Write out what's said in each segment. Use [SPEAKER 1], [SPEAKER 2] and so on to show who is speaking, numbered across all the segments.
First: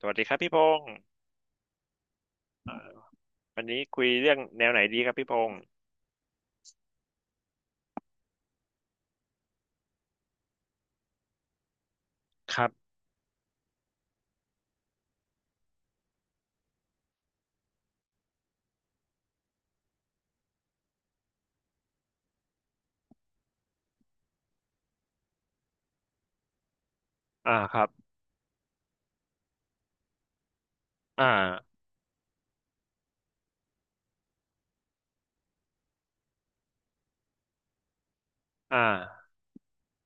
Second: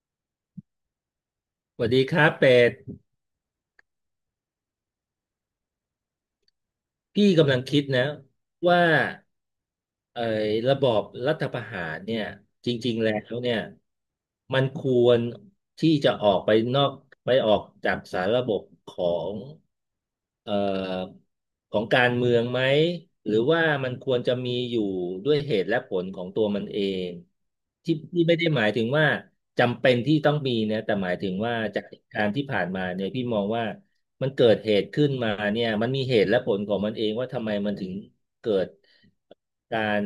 [SPEAKER 1] สวัสดีครับพี่พงศ์
[SPEAKER 2] สวัสดีครับเป็ด
[SPEAKER 1] อ่าวันนี้คุยเรื่องแนวไหนดีครับพี่พงศ์
[SPEAKER 2] พี่กำลังคิดนะว่าเอ่อระบอบรัฐประหารเนี่ย
[SPEAKER 1] ครั
[SPEAKER 2] จ
[SPEAKER 1] บ
[SPEAKER 2] ริงๆแล้วเนี่ยมันควรที่จะออกไปนอกไปออกจากสารระบบของเอ่อของการเมืองไหมหรือว่ามันควรจะมีอยู่ด้วยเหตุและผลของตัวมันเอง
[SPEAKER 1] อ่าครับ
[SPEAKER 2] ที่ที่ไม่ได้หมายถึงว่าจำเป็นที่ต้องมีนะแต่หมาย
[SPEAKER 1] อ่
[SPEAKER 2] ถึงว่า
[SPEAKER 1] า
[SPEAKER 2] จากเหตุการณ์ที่ผ่านมาเนี่ยพี่มองว่า มันเกิดเหตุขึ้นมาเนี่ยมันมีเหตุและผลของมันเองว่าทำไมมันถึงเกิด
[SPEAKER 1] อ่า
[SPEAKER 2] การ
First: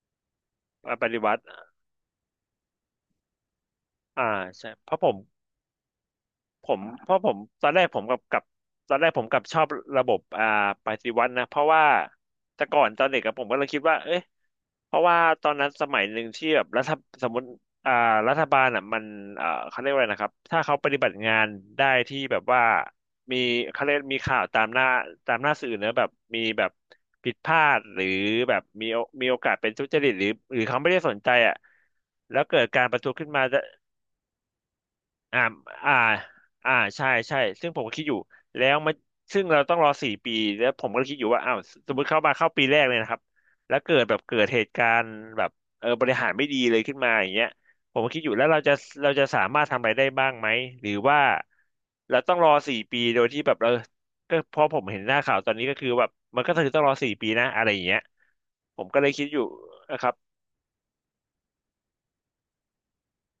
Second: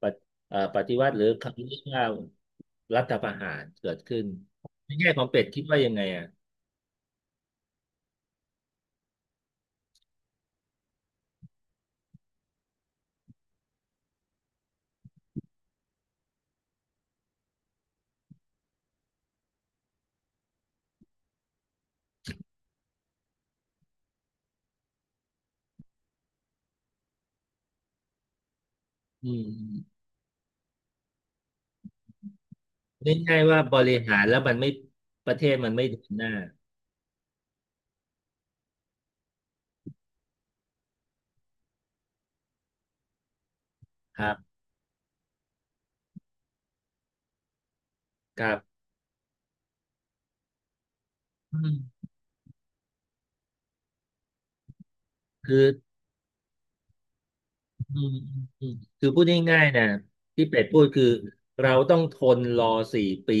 [SPEAKER 2] ปฏิปฏิ
[SPEAKER 1] ป
[SPEAKER 2] วัติ
[SPEAKER 1] ฏิ
[SPEAKER 2] หรือ
[SPEAKER 1] วัติ
[SPEAKER 2] คำเรียกว่ารัฐประหารเกิดขึ้
[SPEAKER 1] อ่า
[SPEAKER 2] น
[SPEAKER 1] ใช่เพ
[SPEAKER 2] ใน
[SPEAKER 1] ราะผ
[SPEAKER 2] แง่
[SPEAKER 1] ม
[SPEAKER 2] ของเป็ดคิดว่ายังไงอ่ะ
[SPEAKER 1] ผมเพราะผมตอนแรกผมกับตอนแรกผมกับชอบระบบอ่าปฏิวัตินะ เพราะว่าแต่ก่อนตอนเด็กกับผมก็เลยคิดว่าเอ๊ะ เพราะว่าตอนนั้นสมัยหนึ่งที่แบบรัฐสมมติอ่ารัฐบาลอ่ะมันเขาเรียกว่าอะไรนะครับถ้าเขาปฏิบัติงานได้ที่แบบว่ามีเขาเรียกมีข่าวตามหน้าตามหน้าสื่อเนอะแบบมีแบบผิดพลาดหรือแบบมีโอมี
[SPEAKER 2] อื
[SPEAKER 1] โอกาสเป็นทุจ
[SPEAKER 2] ม
[SPEAKER 1] ริตหรือหรือเขาไม่ได้สนใจอ่ะแล้วเกิดการประท้วงขึ้น
[SPEAKER 2] ง่าย
[SPEAKER 1] มา
[SPEAKER 2] ๆว่าบริหารแล้วมันไม่ประ
[SPEAKER 1] อ่า
[SPEAKER 2] เทศมันไม่
[SPEAKER 1] อ่า
[SPEAKER 2] เดินหน้า
[SPEAKER 1] อ่าใช่ใช่ซึ่งผมก็คิดอยู่ แล้วมาซึ่งเราต้องรอสี่ปีแล้วผมก็คิดอยู่ว่าอ้าวสมมติเข้ามาเข้าปีแรกเลยนะครับแล้วเกิดแบ
[SPEAKER 2] ค
[SPEAKER 1] บ
[SPEAKER 2] รั
[SPEAKER 1] เกิดเห
[SPEAKER 2] บ
[SPEAKER 1] ตุการณ์แบบเออบริหารไม่ดีเลยขึ้นมาอย่างเงี้ยผมก็คิดอยู่
[SPEAKER 2] ค
[SPEAKER 1] แล้ว
[SPEAKER 2] รั
[SPEAKER 1] เราจะ
[SPEAKER 2] บ
[SPEAKER 1] เราจะสามารถทำอะไรได้บ้างไหมหรือว่า
[SPEAKER 2] อืม
[SPEAKER 1] เราต้องรอสี่ปีโดยที่แบบเออก็เพราะผมเห็นหน้าข่าวตอน
[SPEAKER 2] คื
[SPEAKER 1] นี้
[SPEAKER 2] อ
[SPEAKER 1] ก็คือแบบมันก็คือต้องรอสี่ปีนะอะไรอย่า
[SPEAKER 2] อื
[SPEAKER 1] งเงี้ย
[SPEAKER 2] มอืม
[SPEAKER 1] ผมก็เล
[SPEAKER 2] คือ
[SPEAKER 1] ย
[SPEAKER 2] พู
[SPEAKER 1] คิ
[SPEAKER 2] ด
[SPEAKER 1] ดอยู่
[SPEAKER 2] ง่ายๆนะ
[SPEAKER 1] นะครับ
[SPEAKER 2] ที่เป็ดพูดคือเราต้องทนรอสี่ปี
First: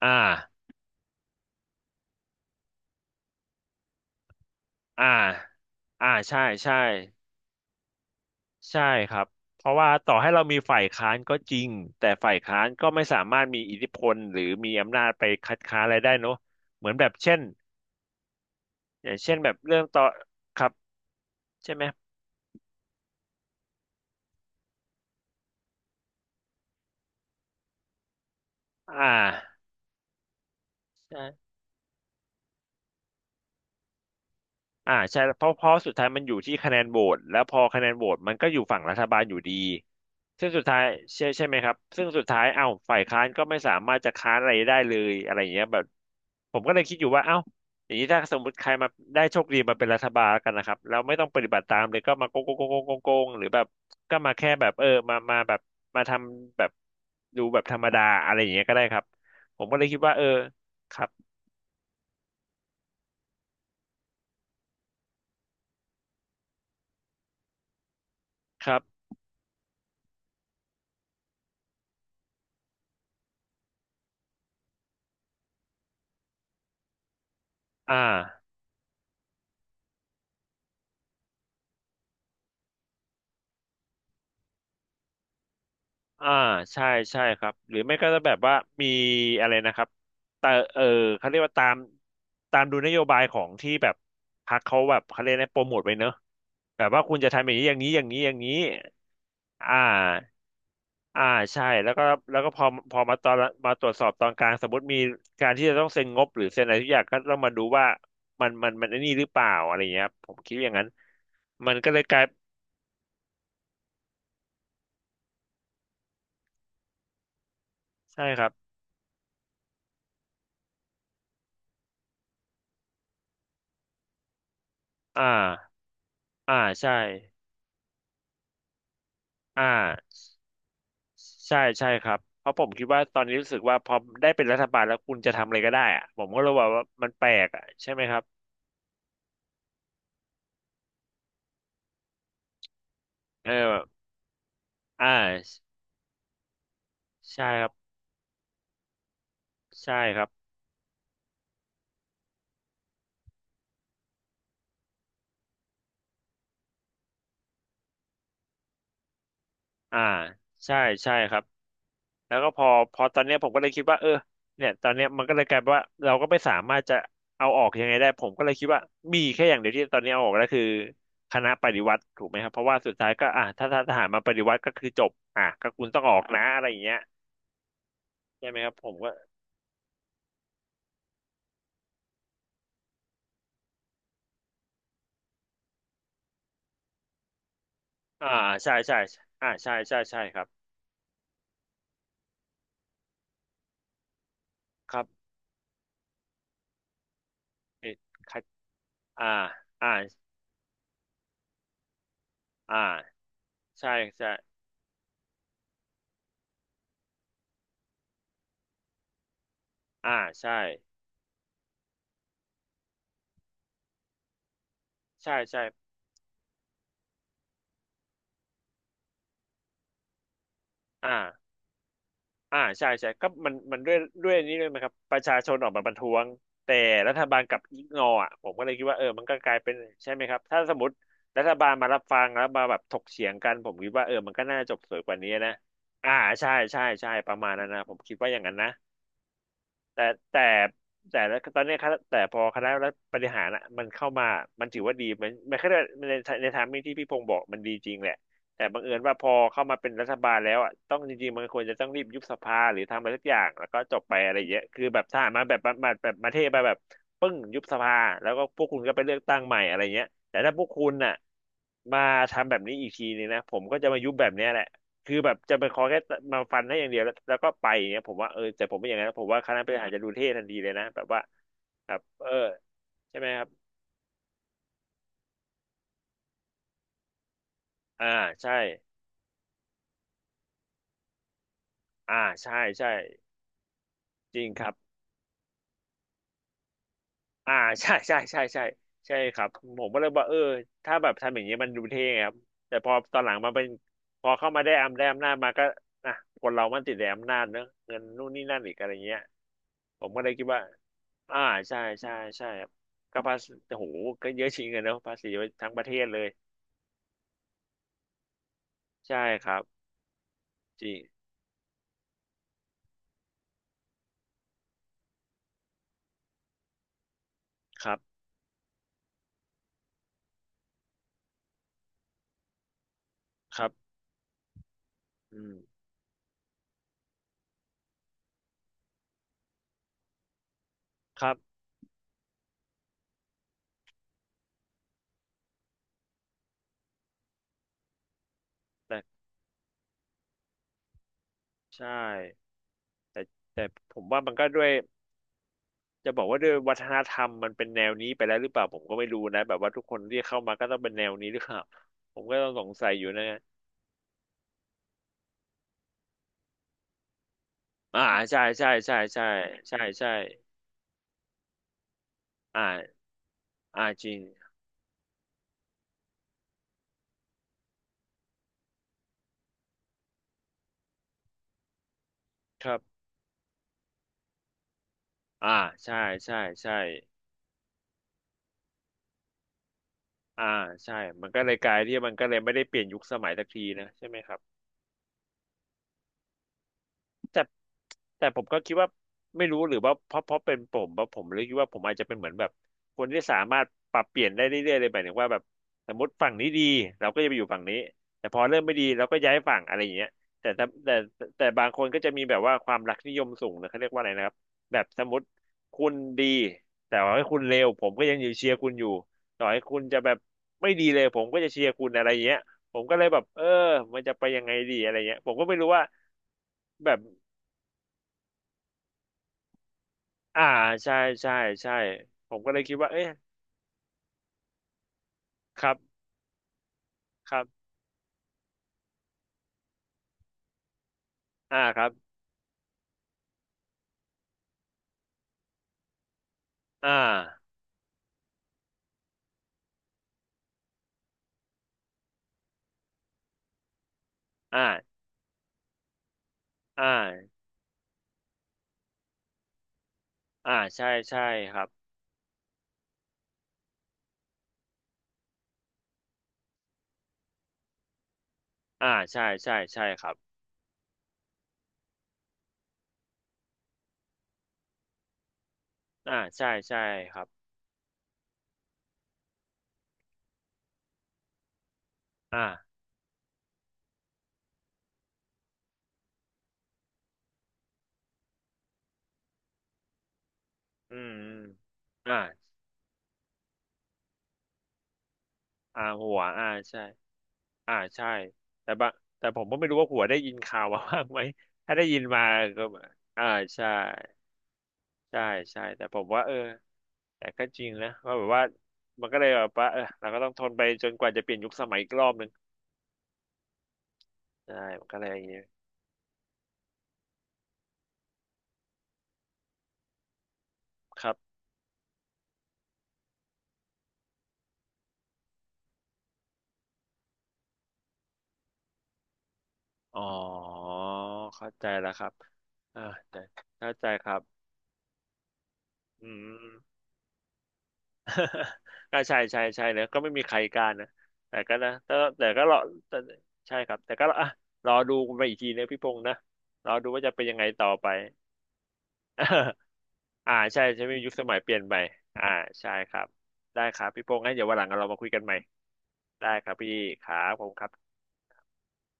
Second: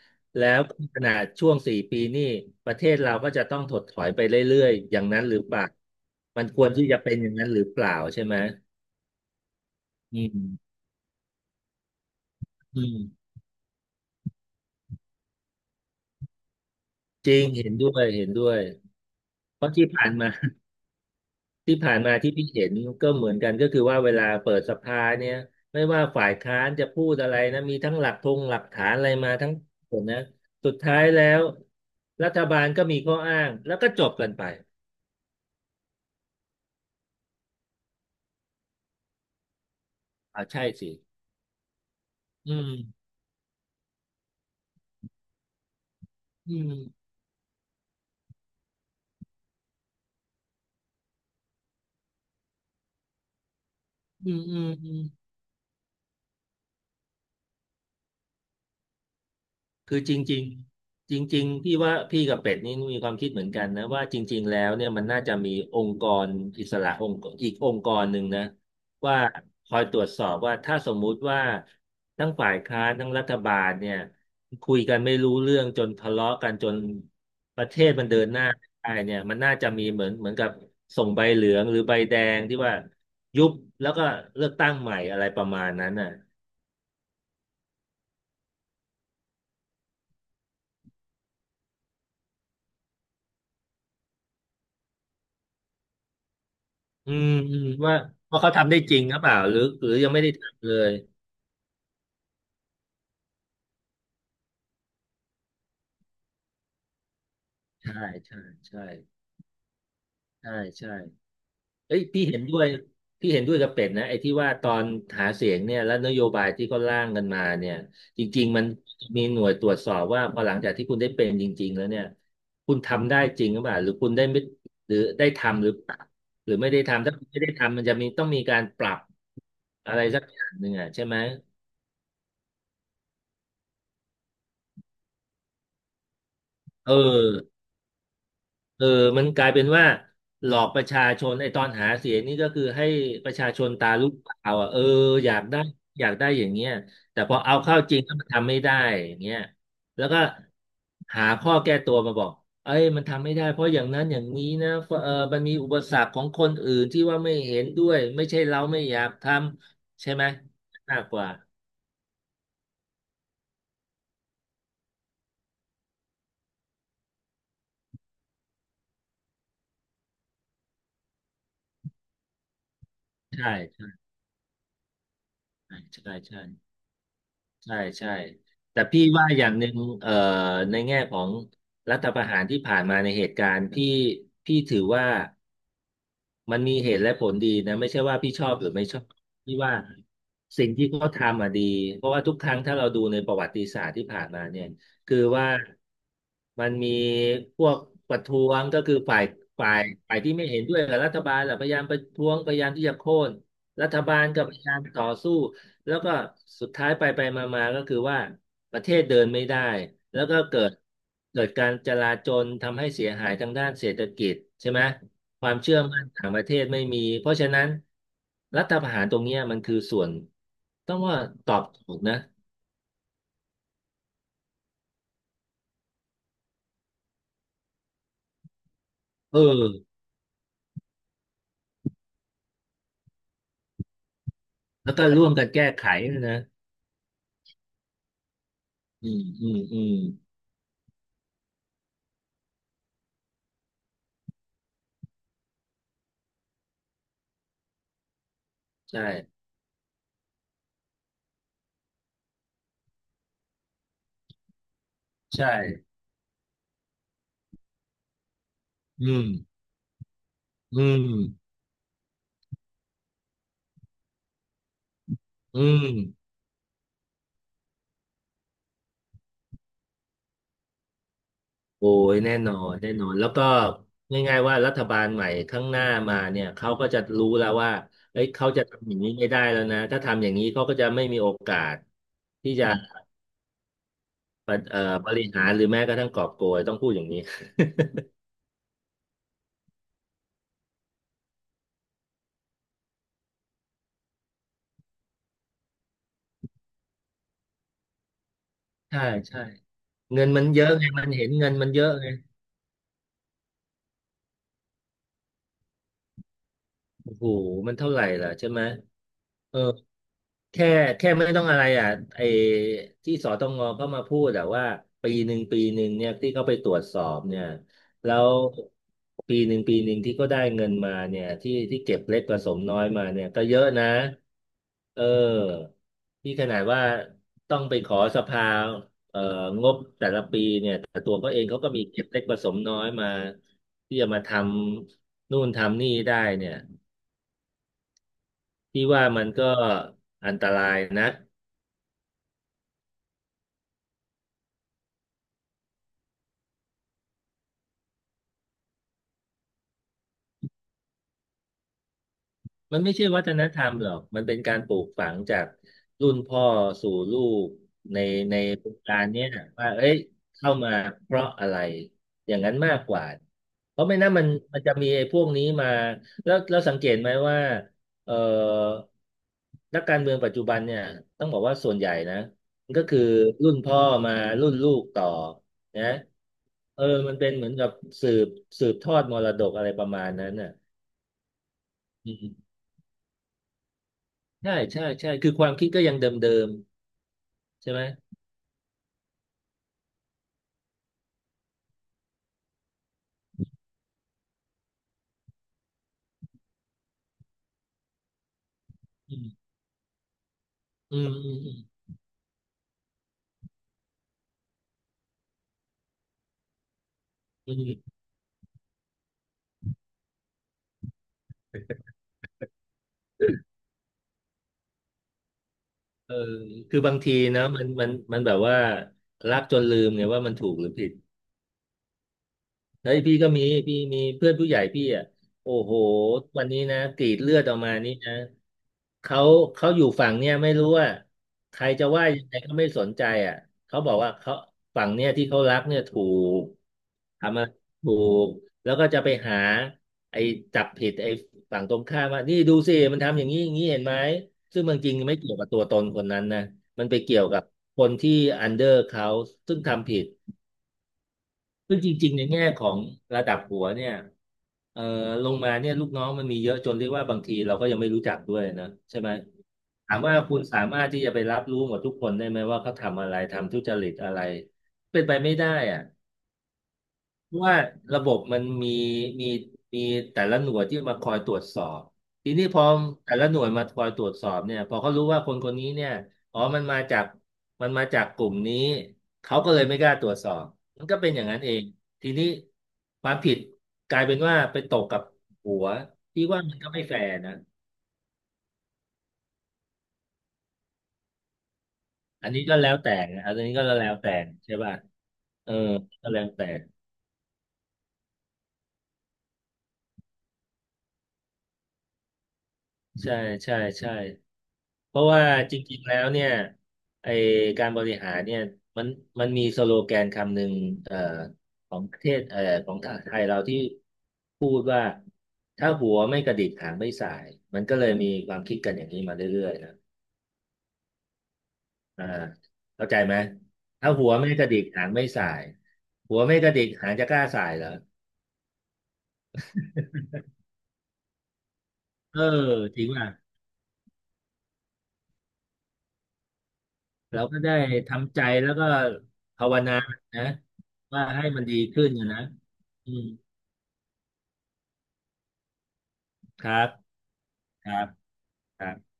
[SPEAKER 1] อ่
[SPEAKER 2] แล้ว
[SPEAKER 1] า
[SPEAKER 2] ขนาดช่วงสี่ปีนี่ประเทศเราก็จะต้องถดถอยไปเรื่อยๆอย่า
[SPEAKER 1] อ่า
[SPEAKER 2] งนั้นหรือเปล่า
[SPEAKER 1] อ่าใช่
[SPEAKER 2] มันควร
[SPEAKER 1] ใช่
[SPEAKER 2] ที่จะเป็นอย่างนั้นหรือเปล่าใช่ไหม
[SPEAKER 1] ใช่ครับเพราะว่าต่อ
[SPEAKER 2] อื
[SPEAKER 1] ให้เรามี
[SPEAKER 2] ม
[SPEAKER 1] ฝ่ายค้านก็จริงแต่ฝ่ายค้าน
[SPEAKER 2] อื
[SPEAKER 1] ก็
[SPEAKER 2] ม
[SPEAKER 1] ไม่สามารถมีอิทธิพลหรือมีอำนาจไปคัดค้านอะไรได้เนอะเหมือนแบบ
[SPEAKER 2] จ
[SPEAKER 1] เช่
[SPEAKER 2] ริ
[SPEAKER 1] น
[SPEAKER 2] งเห็นด้วยเห็นด้วย
[SPEAKER 1] อย่างเช่นแบบ
[SPEAKER 2] เพราะ
[SPEAKER 1] เรื่อง
[SPEAKER 2] ที่
[SPEAKER 1] ต่อ
[SPEAKER 2] ผ่านมา
[SPEAKER 1] ครับใช่
[SPEAKER 2] ที่
[SPEAKER 1] ไหม
[SPEAKER 2] ผ่านมาที่พี่เห็นก็เหมือนกันก็คือว่าเวลาเปิดสภาเนี่ยไม่ว่าฝ่ายค้านจะพูดอะไรนะมีทั้งหลักธงหลักฐานอะ
[SPEAKER 1] อ่า
[SPEAKER 2] ไรมาทั้งหมดนะสุดท้าย
[SPEAKER 1] ใช่
[SPEAKER 2] แล้วรัฐบาลก็มีข้ออ้างแล้วก็จบกันไป
[SPEAKER 1] อ่าใช่เพราะสุดท้ายมันอยู่ที่คะแนนโหวตแล้วพอคะแนนโหวตมันก็อยู่ฝั่งรัฐบาลอยู่ดี
[SPEAKER 2] อ่า
[SPEAKER 1] ซึ่งสุ
[SPEAKER 2] ใช่
[SPEAKER 1] ดท้าย
[SPEAKER 2] สิ
[SPEAKER 1] ใช่ใช่ไหมครับซึ่งสุดท้าย
[SPEAKER 2] อื
[SPEAKER 1] เอ้าฝ่าย
[SPEAKER 2] ม
[SPEAKER 1] ค้านก็ไม่สามารถจะค้านอะไรได้เลยอะไรอย่างเงี้ยแบบ
[SPEAKER 2] อื
[SPEAKER 1] ผมก็เลยคิดอ
[SPEAKER 2] ม
[SPEAKER 1] ยู่ว่าเอ้าอย่างนี้ถ้าสมมติใครมาได้โชคดีมาเป็นรัฐบาลแล้วกันนะครับแล้วไม่ต้องปฏิบัติตามเลยก็มาโกงโกงโกงโกงโกงหรือแบบก็
[SPEAKER 2] อื
[SPEAKER 1] มา
[SPEAKER 2] ม
[SPEAKER 1] แค่
[SPEAKER 2] อื
[SPEAKER 1] แบ
[SPEAKER 2] ม
[SPEAKER 1] บเออ
[SPEAKER 2] อืม
[SPEAKER 1] มาแบบมาทำแบบดูแบบธรรมดาอะไรอย่างเงี้ยก็ได้ครับผมก็เลย
[SPEAKER 2] คื
[SPEAKER 1] คิ
[SPEAKER 2] อ
[SPEAKER 1] ด
[SPEAKER 2] จ
[SPEAKER 1] ว่าเออ
[SPEAKER 2] ริง
[SPEAKER 1] ครับ
[SPEAKER 2] ๆจริงๆพี่ว่าพี่กับเป็ดนี่มีความคิดเหมือนกันนะว่าจริงๆแล้วเนี่ยมันน่าจะมีองค์กรอิสระองค์อีกองค์กรหนึ่งนะ
[SPEAKER 1] ครับ
[SPEAKER 2] ว่าคอยตรวจสอบว่าถ้าสมมุติว่าทั้งฝ่ายค้านทั้งรัฐบาลเนี่ยคุยกันไม่รู้เรื่องจนทะเลาะกันจนประเทศ
[SPEAKER 1] อ่า
[SPEAKER 2] มันเดินหน้าไม่ได้เนี่ยมันน่าจะมีเหมือนกับส่งใบเหลืองหรือใบแดงที่ว่ายุบแล้วก็เลือกตั้งใหม่อะไรประมาณนั้นน่ะ
[SPEAKER 1] อ่าใช่ใช่ครับหรือไม่ก็จะแบบว่ามีอะไรนะครับแต่เออเขาเรียกว่าตามดูนโยบายของที่แบบพรรคเขาแบบเขาเรียกนะโปรโมทไว้เนอะแบบว่า
[SPEAKER 2] อื
[SPEAKER 1] คุณ
[SPEAKER 2] ม
[SPEAKER 1] จะทำอย่า
[SPEAKER 2] อื
[SPEAKER 1] งนี้
[SPEAKER 2] ม
[SPEAKER 1] อย่างนี้
[SPEAKER 2] ว่า
[SPEAKER 1] อย่างนี้อย่าง
[SPEAKER 2] ว่าเขา
[SPEAKER 1] นี้
[SPEAKER 2] ทำได้จริงหรือเปล่าหรือ
[SPEAKER 1] อ่
[SPEAKER 2] หรือยังไม่ได้
[SPEAKER 1] า
[SPEAKER 2] ทำเลย
[SPEAKER 1] อ่าใช่แล้วก็แล้วก็พอมาตอนมาตรวจสอบตอนกลางสมมติมีการที่จะต้องเซ็นงบหรือเซ็นอะไรทุกอย่างก็ต้องมาดูว่า
[SPEAKER 2] ใช่ใช่
[SPEAKER 1] มันมัน
[SPEAKER 2] ใช่
[SPEAKER 1] มันไอ้นี่หรือเปล่าอะไรอย่างเงี้ยครับผม
[SPEAKER 2] ใช่
[SPEAKER 1] คิดอย่างนั้น
[SPEAKER 2] ใช่
[SPEAKER 1] มันก็
[SPEAKER 2] เอ้
[SPEAKER 1] เล
[SPEAKER 2] ย
[SPEAKER 1] ยกลา
[SPEAKER 2] พี่
[SPEAKER 1] ย
[SPEAKER 2] เห็นด้วยพี่เห็นด้วยกับเป็ดนะไอ้ที่ว่าตอนหาเสียงเนี่ยและนโยบายที่เขาร่างกันมาเนี่ยจ
[SPEAKER 1] ใช่ค
[SPEAKER 2] ริง
[SPEAKER 1] รับ
[SPEAKER 2] ๆมันมีหน่วยตรวจสอบว่าพอหลังจากที่คุณได้เป็นจริงๆแล้วเนี่ยคุณทำได้จริงหรือเปล่าหรือคุณได้ไม่หรือ
[SPEAKER 1] อ่
[SPEAKER 2] ได้ทำหรือ
[SPEAKER 1] า
[SPEAKER 2] เปล่าหรื
[SPEAKER 1] อ่า
[SPEAKER 2] อไม่ได้
[SPEAKER 1] ใช่
[SPEAKER 2] ทำถ้าคุณไม่ได้ทำมันจะมีต้องมีการปรับ
[SPEAKER 1] อ่
[SPEAKER 2] อะไรสัก
[SPEAKER 1] า
[SPEAKER 2] อย่างหนึ่งอ่ะใช่ไหม
[SPEAKER 1] ใช่ใช่ครับเพราะผมคิดว่าตอนนี้รู้สึกว่าพอได้เป็นรัฐบาลแล้วคุณจะทำอะไรก็ได้อะผมก็เลยว่า
[SPEAKER 2] เอ
[SPEAKER 1] มันแปลก
[SPEAKER 2] อ
[SPEAKER 1] อะใช่ไหมครับ
[SPEAKER 2] เออมันกลายเป็นว่าหลอกประชาชนไอ้ตอนหาเสียงนี่ก็คือให้ประชา
[SPEAKER 1] เออ
[SPEAKER 2] ชน
[SPEAKER 1] แบบ
[SPEAKER 2] ตาลุกวาวอ่ะเออ
[SPEAKER 1] อ่า
[SPEAKER 2] อยากได้อยากได้อย่างเงี้ยแต่พอ
[SPEAKER 1] ใช่
[SPEAKER 2] เอา
[SPEAKER 1] ครับ
[SPEAKER 2] เข้าจริงแล้วมันทำไม่ได้อย่างเงี้ย
[SPEAKER 1] ใช่
[SPEAKER 2] แล้วก็
[SPEAKER 1] ครับ
[SPEAKER 2] หาข้อแก้ตัวมาบอกเอ้ยมันทำไม่ได้เพราะอย่างนั้นอย่างนี้นะเพราะมันมีอุปสรรคของคนอื่นที่ว่าไม่เห็นด้วยไม่ใช่เราไม่อยากท
[SPEAKER 1] อ่า
[SPEAKER 2] ำใช่ไหม
[SPEAKER 1] ใช่
[SPEAKER 2] มาก
[SPEAKER 1] ใช่
[SPEAKER 2] กว่า
[SPEAKER 1] ครับแล้วก็พอพอตอนเนี้ยผมก็เลยคิดว่าเออเนี่ยตอนเนี้ยมันก็เลยกลายเป็นว่าเราก็ไม่สามารถจะเอาออกยังไงได้ผมก็เลยคิดว่ามีแค่อย่างเดียวที่ตอนนี้เอาออกก็คือคณะปฏิวัติถูกไหมครับเพราะว่าสุดท้ายก็อ่ะ
[SPEAKER 2] ใช่
[SPEAKER 1] ถ้า
[SPEAKER 2] ใช่
[SPEAKER 1] ทหารมาปฏิวัติก็คือจบอ่ะก็
[SPEAKER 2] ใช
[SPEAKER 1] คุณต้องอ
[SPEAKER 2] ่
[SPEAKER 1] อก
[SPEAKER 2] ใช่
[SPEAKER 1] นะอะไรอย่างเงี้ย
[SPEAKER 2] ใช่ใช่
[SPEAKER 1] ใช่ไหมครับ
[SPEAKER 2] แต่
[SPEAKER 1] ผม
[SPEAKER 2] พี่
[SPEAKER 1] ก็
[SPEAKER 2] ว่าอย่างหนึ่งเอ่อในแง่ของรัฐประหารที่ผ่านมาในเหตุการณ์พี่พี่ถือว่ามันมีเหตุและผลดีนะไม่ใช่ว่า
[SPEAKER 1] อ่า
[SPEAKER 2] พี่ชอบหรือ
[SPEAKER 1] ใช่
[SPEAKER 2] ไม่ช
[SPEAKER 1] ใช่
[SPEAKER 2] อบ
[SPEAKER 1] อ่า
[SPEAKER 2] พี่
[SPEAKER 1] ใช่
[SPEAKER 2] ว่า
[SPEAKER 1] ใช่ใช่ครับ
[SPEAKER 2] สิ่งที่เขาทำอ่ะดีเพราะว่าทุกครั้งถ้าเราดูในประวัติศาสตร์ที่ผ่านมาเนี่ย
[SPEAKER 1] ครั
[SPEAKER 2] คือ
[SPEAKER 1] บ
[SPEAKER 2] ว่ามันมีพวก
[SPEAKER 1] เอ็ด
[SPEAKER 2] ประ
[SPEAKER 1] คั
[SPEAKER 2] ท้
[SPEAKER 1] ด
[SPEAKER 2] วงก็คือ
[SPEAKER 1] อ่า
[SPEAKER 2] ฝ่าย
[SPEAKER 1] อ่า
[SPEAKER 2] ฝ่ายที่ไม่เห็นด้วยกับรัฐบาลแหละพยายามประท้วงพยายาม
[SPEAKER 1] อ่
[SPEAKER 2] ที่จะโค่
[SPEAKER 1] า
[SPEAKER 2] นรั
[SPEAKER 1] ใช่
[SPEAKER 2] ฐบาล
[SPEAKER 1] ใช่
[SPEAKER 2] ก็พยายามต่อสู้ แล้วก็สุดท้ายไปไปมามาก็คือว่าประเทศเดินไม่ได้
[SPEAKER 1] อ่า
[SPEAKER 2] แล้วก็
[SPEAKER 1] ใช่
[SPEAKER 2] เกิดการจลาจลทำให้เสียหายทางด้านเศรษฐกิจใช่ไหม
[SPEAKER 1] ใช่
[SPEAKER 2] ความ
[SPEAKER 1] ใช่
[SPEAKER 2] เชื่อมั่นต่างประเทศไม่มีเพราะฉะนั้นรัฐประหารตรงเนี้ยมันคือส่วนต้องว่า
[SPEAKER 1] อ่า
[SPEAKER 2] ตอบโจทย์นะ
[SPEAKER 1] อ่าใช่ใช่ก็มันด้วยด้วยนี้ด้วยไหมครับประชาชนออกมาประท้วงแต่รัฐบาลกลับอิกนออ่ะผมก็เลยคิดว่าเออมันก็
[SPEAKER 2] เอ
[SPEAKER 1] กลายเป็น
[SPEAKER 2] อ
[SPEAKER 1] ใช่ไหมครับถ้าสมมติรัฐบาลมารับฟังแล้วมาแบบถกเถียงกันผมคิดว่าเออมันก็น่าจะจบส
[SPEAKER 2] แล้ว
[SPEAKER 1] วย
[SPEAKER 2] ก็
[SPEAKER 1] กว่า
[SPEAKER 2] ร่
[SPEAKER 1] นี้
[SPEAKER 2] วมกัน
[SPEAKER 1] นะ
[SPEAKER 2] แก้ไข
[SPEAKER 1] อ่า
[SPEAKER 2] ด้วยนะ
[SPEAKER 1] ใช่ใช่ใช่ประมาณนั้นนะผมคิดว่าอย่างนั้นนะ
[SPEAKER 2] อืมอืมอืม
[SPEAKER 1] แต่แต่แต่แล้วตอนนี้คณะพอคณะรัฐบริหารอ่ะมันเข้ามามันถือว่าดีมันแค่ได้ในในทางที่พี่พงศ์บอกมันดีจริงแหละแต่บังเอิญ
[SPEAKER 2] ใช่
[SPEAKER 1] ว่าพอเข้ามาเป็นรัฐบาลแล้วอ่ะต้องจริงๆมันควรจะต้องรีบยุบสภาหรือทำอะไรสักอย่างแล้วก็จบไปอะไรเงี้ยคือแบบทหารมา
[SPEAKER 2] ใช่
[SPEAKER 1] แบบมาแบบมาเทไปแบบปึ้งยุบสภาแล้วก็พวกคุณก็ไป
[SPEAKER 2] อื
[SPEAKER 1] เลือก
[SPEAKER 2] ม
[SPEAKER 1] ตั้งใหม่อะไรเงี้ยแต่ถ้าพวก
[SPEAKER 2] อื
[SPEAKER 1] คุณ
[SPEAKER 2] ม
[SPEAKER 1] น่ะมาทำแบบนี้อีกทีนึงนะผมก็จะมายุบแบบเนี้ยแหละ คือแบบจะ
[SPEAKER 2] อื
[SPEAKER 1] ไปขอแค่
[SPEAKER 2] ม
[SPEAKER 1] มาฟันให้อย่างเดียวแล้วก็ไปอย่างเงี้ยผมว่าเออแต่ผมไม่อย่างนั้นนะผมว่าคณะบริหารจะดูเท่ทันทีเลยนะแบบว่า
[SPEAKER 2] โอ้
[SPEAKER 1] แบบ
[SPEAKER 2] ย
[SPEAKER 1] เออ
[SPEAKER 2] แน่นอนแน่นอน
[SPEAKER 1] ใช่ไห
[SPEAKER 2] แล้
[SPEAKER 1] ม
[SPEAKER 2] ว
[SPEAKER 1] ค
[SPEAKER 2] ก็
[SPEAKER 1] รับ
[SPEAKER 2] ง่ายๆว่ารัฐบาลใหม่ข้างหน้ามาเนี่ยเขาก็จะรู้แล้วว่า
[SPEAKER 1] อ่า
[SPEAKER 2] เอ้ยเขา
[SPEAKER 1] ใช่
[SPEAKER 2] จะทำอย่างนี้ไม่ได้แล้วนะถ้าทำอย่างนี้เขาก็จะไม่มีโอกาส
[SPEAKER 1] อ่าใช่
[SPEAKER 2] ที่จะ
[SPEAKER 1] ใช่จริง
[SPEAKER 2] ปะ
[SPEAKER 1] ครับ
[SPEAKER 2] เอ่อบริหารหรือแม้กระทั่งกอบโกยต้องพูดอย่างนี้
[SPEAKER 1] อ่าใช่ใช่ใช่ใช่ใช่ครับผมก็เลยบอกเออถ้าแบบทำอย่างเงี้ยมันดูเท่ไงครับแต่พอตอนหลังมาเป็นพอเข้ามาได้อำนาจมาก็นะคนเรามันติดแต่อำนาจเนอะเงินนู่นนี่นั่นอีกอะไร
[SPEAKER 2] ใช่
[SPEAKER 1] เงี้ย
[SPEAKER 2] ใช่
[SPEAKER 1] ผมก็
[SPEAKER 2] เงิ
[SPEAKER 1] เล
[SPEAKER 2] น
[SPEAKER 1] ย
[SPEAKER 2] มั
[SPEAKER 1] คิ
[SPEAKER 2] น
[SPEAKER 1] ด
[SPEAKER 2] เย
[SPEAKER 1] ว่า
[SPEAKER 2] อะไงมันเห็น
[SPEAKER 1] อ่า
[SPEAKER 2] เงินมัน
[SPEAKER 1] ใช่
[SPEAKER 2] เยอะไง
[SPEAKER 1] ใช่ใช่ครับก็ภาษีโอ้โหก็เยอะจริงอเนอะภาษีไว้ทั้งประเทศเลย
[SPEAKER 2] โอ้โหมันเท่าไหร่ล่ะใช่ไหม
[SPEAKER 1] ใช่ครั
[SPEAKER 2] เออ
[SPEAKER 1] บ
[SPEAKER 2] แค่
[SPEAKER 1] จริง
[SPEAKER 2] แค่ไม่ต้องอะไรอ่ะไอ้ที่สตงก็มาพูดแต่ว่าปีหนึ่งปีหนึ่งเนี่ยที่เขาไปตรวจสอบเนี่ย
[SPEAKER 1] ครั
[SPEAKER 2] แล้
[SPEAKER 1] บ
[SPEAKER 2] วปีหนึ่งปีหนึ่งที่เขาได้เงินมาเนี่ยที่เก็บเล็กผสมน้อยมาเนี่ยก็เย
[SPEAKER 1] ครั
[SPEAKER 2] อะนะ
[SPEAKER 1] บ
[SPEAKER 2] เ
[SPEAKER 1] อืม
[SPEAKER 2] ออที่ขนาดว่าต้องไปขอสภาเอ่องบแต่ละปีเนี่ยแต่ตัว
[SPEAKER 1] ค
[SPEAKER 2] เขา
[SPEAKER 1] รับ
[SPEAKER 2] เองเขาก็มีเก็บเล็กผสมน้อยมาที่จะมาทำนู่นทำนี่ได้เนี่ยที่ว่า
[SPEAKER 1] แต่
[SPEAKER 2] มันก็อันตรายนะ
[SPEAKER 1] ใช่แต่แต่ผมว่ามันก็ด้วยจะบอกว่าด้วยวัฒนธรรมมันเป็นแนวนี้ไปแล้วหรือเปล่าผมก็ไม่รู้นะแบบว่าทุกคนที่เข้ามาก็ต้องเป็นแนวนี้หรือเปล่าผมก็ต้องสง
[SPEAKER 2] มัน
[SPEAKER 1] สั
[SPEAKER 2] ไม่
[SPEAKER 1] ยอ
[SPEAKER 2] ใช่
[SPEAKER 1] ยู่
[SPEAKER 2] วั
[SPEAKER 1] นะ
[SPEAKER 2] ฒนธรรมหรอกมันเป็นการปลูกฝังจากรุ่นพ่อสู่ลูกใน
[SPEAKER 1] อ่า
[SPEAKER 2] ใน
[SPEAKER 1] ใช่
[SPEAKER 2] ว
[SPEAKER 1] ใช่
[SPEAKER 2] ง
[SPEAKER 1] ใช่
[SPEAKER 2] การ
[SPEAKER 1] ใช่
[SPEAKER 2] เนี้ยว่า
[SPEAKER 1] ใช่
[SPEAKER 2] เอ้ย
[SPEAKER 1] ใช่
[SPEAKER 2] เข้ามาเพราะอะไรอย่างนั้นมากกว่า
[SPEAKER 1] อ่า
[SPEAKER 2] เพ
[SPEAKER 1] อ่า
[SPEAKER 2] ราะไม่
[SPEAKER 1] จ
[SPEAKER 2] นั้
[SPEAKER 1] ริ
[SPEAKER 2] น
[SPEAKER 1] ง
[SPEAKER 2] มันจะมีไอ้พวกนี้มาแล้วสังเกตไหมว่าเอ่อนักการเมืองปัจจุบันเนี่ยต้องบอกว่าส่วนใหญ่นะ
[SPEAKER 1] ค
[SPEAKER 2] มั
[SPEAKER 1] รั
[SPEAKER 2] น
[SPEAKER 1] บ
[SPEAKER 2] ก็คือรุ่นพ่อมารุ่นลูกต่อ
[SPEAKER 1] อ่า
[SPEAKER 2] นะ
[SPEAKER 1] ใช่ใช่ใช่
[SPEAKER 2] เออมันเป็นเหมือนกับสืบสืบทอดมรดกอะไรประมาณนั้น
[SPEAKER 1] อ่า
[SPEAKER 2] น่ะ
[SPEAKER 1] ใช่ มันก็เลยกลายที่
[SPEAKER 2] อื
[SPEAKER 1] มันก็เลย
[SPEAKER 2] ม
[SPEAKER 1] ไม่ได้เปลี่ยนยุคสมัยสักทีนะใช่ไหมครับ
[SPEAKER 2] ใช่ใช่ใช่คือความคิดก็ยังเดิม
[SPEAKER 1] แต่
[SPEAKER 2] ๆใช่ไหม
[SPEAKER 1] แต่ผมก็คิดว่าไม่รู้หรือว่าเพราะเป็นผมเพราะผมเลยคิดว่าผมอาจจะเป็นเหมือนแบบคนที่สามารถปรับเปลี่ยนได้เรื่อยๆเลยหมายถึงว่าแบบสมมติฝั่งนี้ดีเราก็จะไปอยู่ฝั่งนี้แต่พอเริ่มไม่ดีเรา
[SPEAKER 2] อื
[SPEAKER 1] ก็ย้าย
[SPEAKER 2] ม
[SPEAKER 1] ฝั่งอะไรอย่างเงี้ยแต่ถ้าแต่
[SPEAKER 2] อืม
[SPEAKER 1] แต่
[SPEAKER 2] อืม
[SPEAKER 1] แต่
[SPEAKER 2] อืม
[SPEAKER 1] บางคนก็จะมีแบบว่าความรักนิยมสูงนะเขาเรียกว่าอะไรนะครับแบบสมมติคุณดีแต่ว่าให้คุณเลวผมก็ยังอยู่เชียร์คุณอยู่ต่อให้คุณจะแบบไม่ดีเลยผมก็จะเชียร์คุณอะไรอย่างเงี้ยผมก็เลยแบบเออ
[SPEAKER 2] อ
[SPEAKER 1] มันจะไปยังไงดีอะไรเงี้ยผมก็ไม่รู้ว่า
[SPEAKER 2] เออคือ
[SPEAKER 1] แบ
[SPEAKER 2] บา
[SPEAKER 1] บ
[SPEAKER 2] งทีนะมันแบบว่ารักจนลืมไงว่ามัน
[SPEAKER 1] อ่า
[SPEAKER 2] ถูกหรือผิด
[SPEAKER 1] ใช่ใช่ใช่ผมก็เลยคิดว่า
[SPEAKER 2] เฮ้ย
[SPEAKER 1] เอ๊ะ
[SPEAKER 2] พี่ก็มีพี่มีเพื่อนผู้ใหญ่พี่อ่ะโอ้
[SPEAKER 1] ครั
[SPEAKER 2] โห
[SPEAKER 1] บ
[SPEAKER 2] วันนี้นะกรีดเลื
[SPEAKER 1] ค
[SPEAKER 2] อ
[SPEAKER 1] รั
[SPEAKER 2] ด
[SPEAKER 1] บ
[SPEAKER 2] ออกมานี่นะเขาเขาอยู่ฝั่งเนี่ยไม่รู้ว่าใค
[SPEAKER 1] อ่า
[SPEAKER 2] ร
[SPEAKER 1] ค
[SPEAKER 2] จะ
[SPEAKER 1] รับ
[SPEAKER 2] ว่ายังไงก็ไม่สนใจอ่ะเขาบอกว่าเขาฝั่งเนี่ยที่เขารักเนี่ยถูก
[SPEAKER 1] อ่
[SPEAKER 2] ทำมา
[SPEAKER 1] า
[SPEAKER 2] ถูกแล้วก็จะไปหาไอ้จับผิดไอ้ฝั่งตรงข้ามว่านี่ดูสิมันทำอย่างนี้อย่างนี้เห็นไหมซึ่งมันจริง
[SPEAKER 1] อ่า
[SPEAKER 2] ไม่เกี่ยวกับตัวตนคนนั้นนะมั
[SPEAKER 1] อ่
[SPEAKER 2] นไปเกี่ยว
[SPEAKER 1] า
[SPEAKER 2] กับคนที่อันเดอร์เขาซึ่งทำผิด
[SPEAKER 1] อ่าใช่ใช่ครับ
[SPEAKER 2] ซึ่งจริงๆในแง่ของระดับหัวเนี่ยเอ่อลงมาเนี่ยลูกน้องมันมีเยอะจนเรียกว่าบางทีเราก็ยังไม่รู้จักด้วยนะ
[SPEAKER 1] อ่า
[SPEAKER 2] ใช่ไหม
[SPEAKER 1] ใช่ใช่ใช่
[SPEAKER 2] ถาม
[SPEAKER 1] ครั
[SPEAKER 2] ว่า
[SPEAKER 1] บ
[SPEAKER 2] คุณสามารถที่จะไปรับรู้หมดทุกคนได้ไหมว่าเขาทำอะไรทำทุจริตอะไรเป็นไปไม่ได้อ่ะ
[SPEAKER 1] อ่าใช่ใช่ครับ
[SPEAKER 2] เพราะว่าระบบมันมีมีมีแต่ละหน่วยที่มาคอยตรวจสอบทีนี้พอ
[SPEAKER 1] อ่า
[SPEAKER 2] แต่ละหน่วยมาคอยตรวจสอบเนี่ยพอเขารู้ว่าคนคนนี้เนี่ยอ๋อมันมาจากกลุ่มนี้เขาก็เลยไม่กล้าตรวจสอบมัน
[SPEAKER 1] อื
[SPEAKER 2] ก็เป็
[SPEAKER 1] ม
[SPEAKER 2] นอย่าง
[SPEAKER 1] อืม
[SPEAKER 2] นั้นเองที
[SPEAKER 1] อ่า
[SPEAKER 2] นี้ความผิดกลายเป็นว่าไปตกกับหัว
[SPEAKER 1] อ่าหัว
[SPEAKER 2] ที่ว่า
[SPEAKER 1] อ่า
[SPEAKER 2] มันก็
[SPEAKER 1] ใช่
[SPEAKER 2] ไม่แฟร์นะ
[SPEAKER 1] อ่าใช่แต่บะแต่ผมก็ไม่รู้ว่าหัวได้ยินข่าวมาบ้างไหม ถ้าได้ยินมา
[SPEAKER 2] อันนี้ก็
[SPEAKER 1] ก็
[SPEAKER 2] แล้วแต่นะ
[SPEAKER 1] อ่า
[SPEAKER 2] อันนี้ก็
[SPEAKER 1] ใช่
[SPEAKER 2] แล้วแต่ใช่ป่ะ
[SPEAKER 1] ใช่
[SPEAKER 2] เออ
[SPEAKER 1] ใช่แต่ผม
[SPEAKER 2] ก็แล้
[SPEAKER 1] ว่า
[SPEAKER 2] ว
[SPEAKER 1] เออ
[SPEAKER 2] แต่
[SPEAKER 1] แต่ก็จริงนะว่าแบบว่ามันก็เลยแบบว่าเออเราก็ต้องทนไปจนกว่าจะเปลี่ยนยุคสมัยอีกรอบหนึ่ง
[SPEAKER 2] ใช่ใช่ใช่
[SPEAKER 1] ใช่มัน
[SPEAKER 2] เพ
[SPEAKER 1] ก็เล
[SPEAKER 2] ราะ
[SPEAKER 1] ยอ
[SPEAKER 2] ว่า
[SPEAKER 1] ย่างงี้
[SPEAKER 2] จริงๆแล้วเนี่ยไอการบริหารเนี่ยมันมันมีสโลแกนคำหนึ่งเอ่อ
[SPEAKER 1] ครับ
[SPEAKER 2] ของประเทศของไทยเราที่พูดว่าถ้าหัวไม่กระดิกหางไม่ส่ายมันก็เลยมีความคิดกันอย่างนี้มาเรื่อยๆนะ
[SPEAKER 1] อ๋อเข้าใจแล้วค
[SPEAKER 2] อ่า
[SPEAKER 1] รับอ่า
[SPEAKER 2] เข้าใจไหม
[SPEAKER 1] แต่เข้าใจ
[SPEAKER 2] ถ้า
[SPEAKER 1] ค
[SPEAKER 2] หัว
[SPEAKER 1] รับ
[SPEAKER 2] ไม่กระดิกหางไม่ส่าย
[SPEAKER 1] อื
[SPEAKER 2] หัวไม่ก
[SPEAKER 1] ม
[SPEAKER 2] ระดิกหางจะกล้าส่ายเหรอ
[SPEAKER 1] ก็ใช่ใช่ใช่เนี่ยก็ไม่มีใครกล้านะแต่ก็นะแต่
[SPEAKER 2] เออ
[SPEAKER 1] แต่ก็รอ
[SPEAKER 2] จริง
[SPEAKER 1] แต่
[SPEAKER 2] ป่ะ
[SPEAKER 1] ใช่ครับแต่ก็รออ่ะรอดูกันไปอีกทีนะพี่พงษ์นะรอดูว่าจะ
[SPEAKER 2] เรา
[SPEAKER 1] เป็นยั
[SPEAKER 2] ก็
[SPEAKER 1] งไง
[SPEAKER 2] ได้
[SPEAKER 1] ต่อไป
[SPEAKER 2] ทำใจแล้วก็ภาว นานะ
[SPEAKER 1] อ่าใช่ใช่ไหม
[SPEAKER 2] ว่า
[SPEAKER 1] ยุคส
[SPEAKER 2] ให้
[SPEAKER 1] มัย
[SPEAKER 2] มัน
[SPEAKER 1] เป
[SPEAKER 2] ดี
[SPEAKER 1] ลี่ยนไป
[SPEAKER 2] ขึ้นนะนะ
[SPEAKER 1] อ่าใช่
[SPEAKER 2] อื
[SPEAKER 1] ครั
[SPEAKER 2] ม
[SPEAKER 1] บได้ครับพี่พงษ์งั้นเดี๋ยววันหลังเรามาคุยกันใหม่ได้
[SPEAKER 2] ค
[SPEAKER 1] ครั
[SPEAKER 2] รั
[SPEAKER 1] บ
[SPEAKER 2] บ
[SPEAKER 1] พี่ครับผมค
[SPEAKER 2] ค
[SPEAKER 1] รั
[SPEAKER 2] รับ
[SPEAKER 1] บ
[SPEAKER 2] ครับ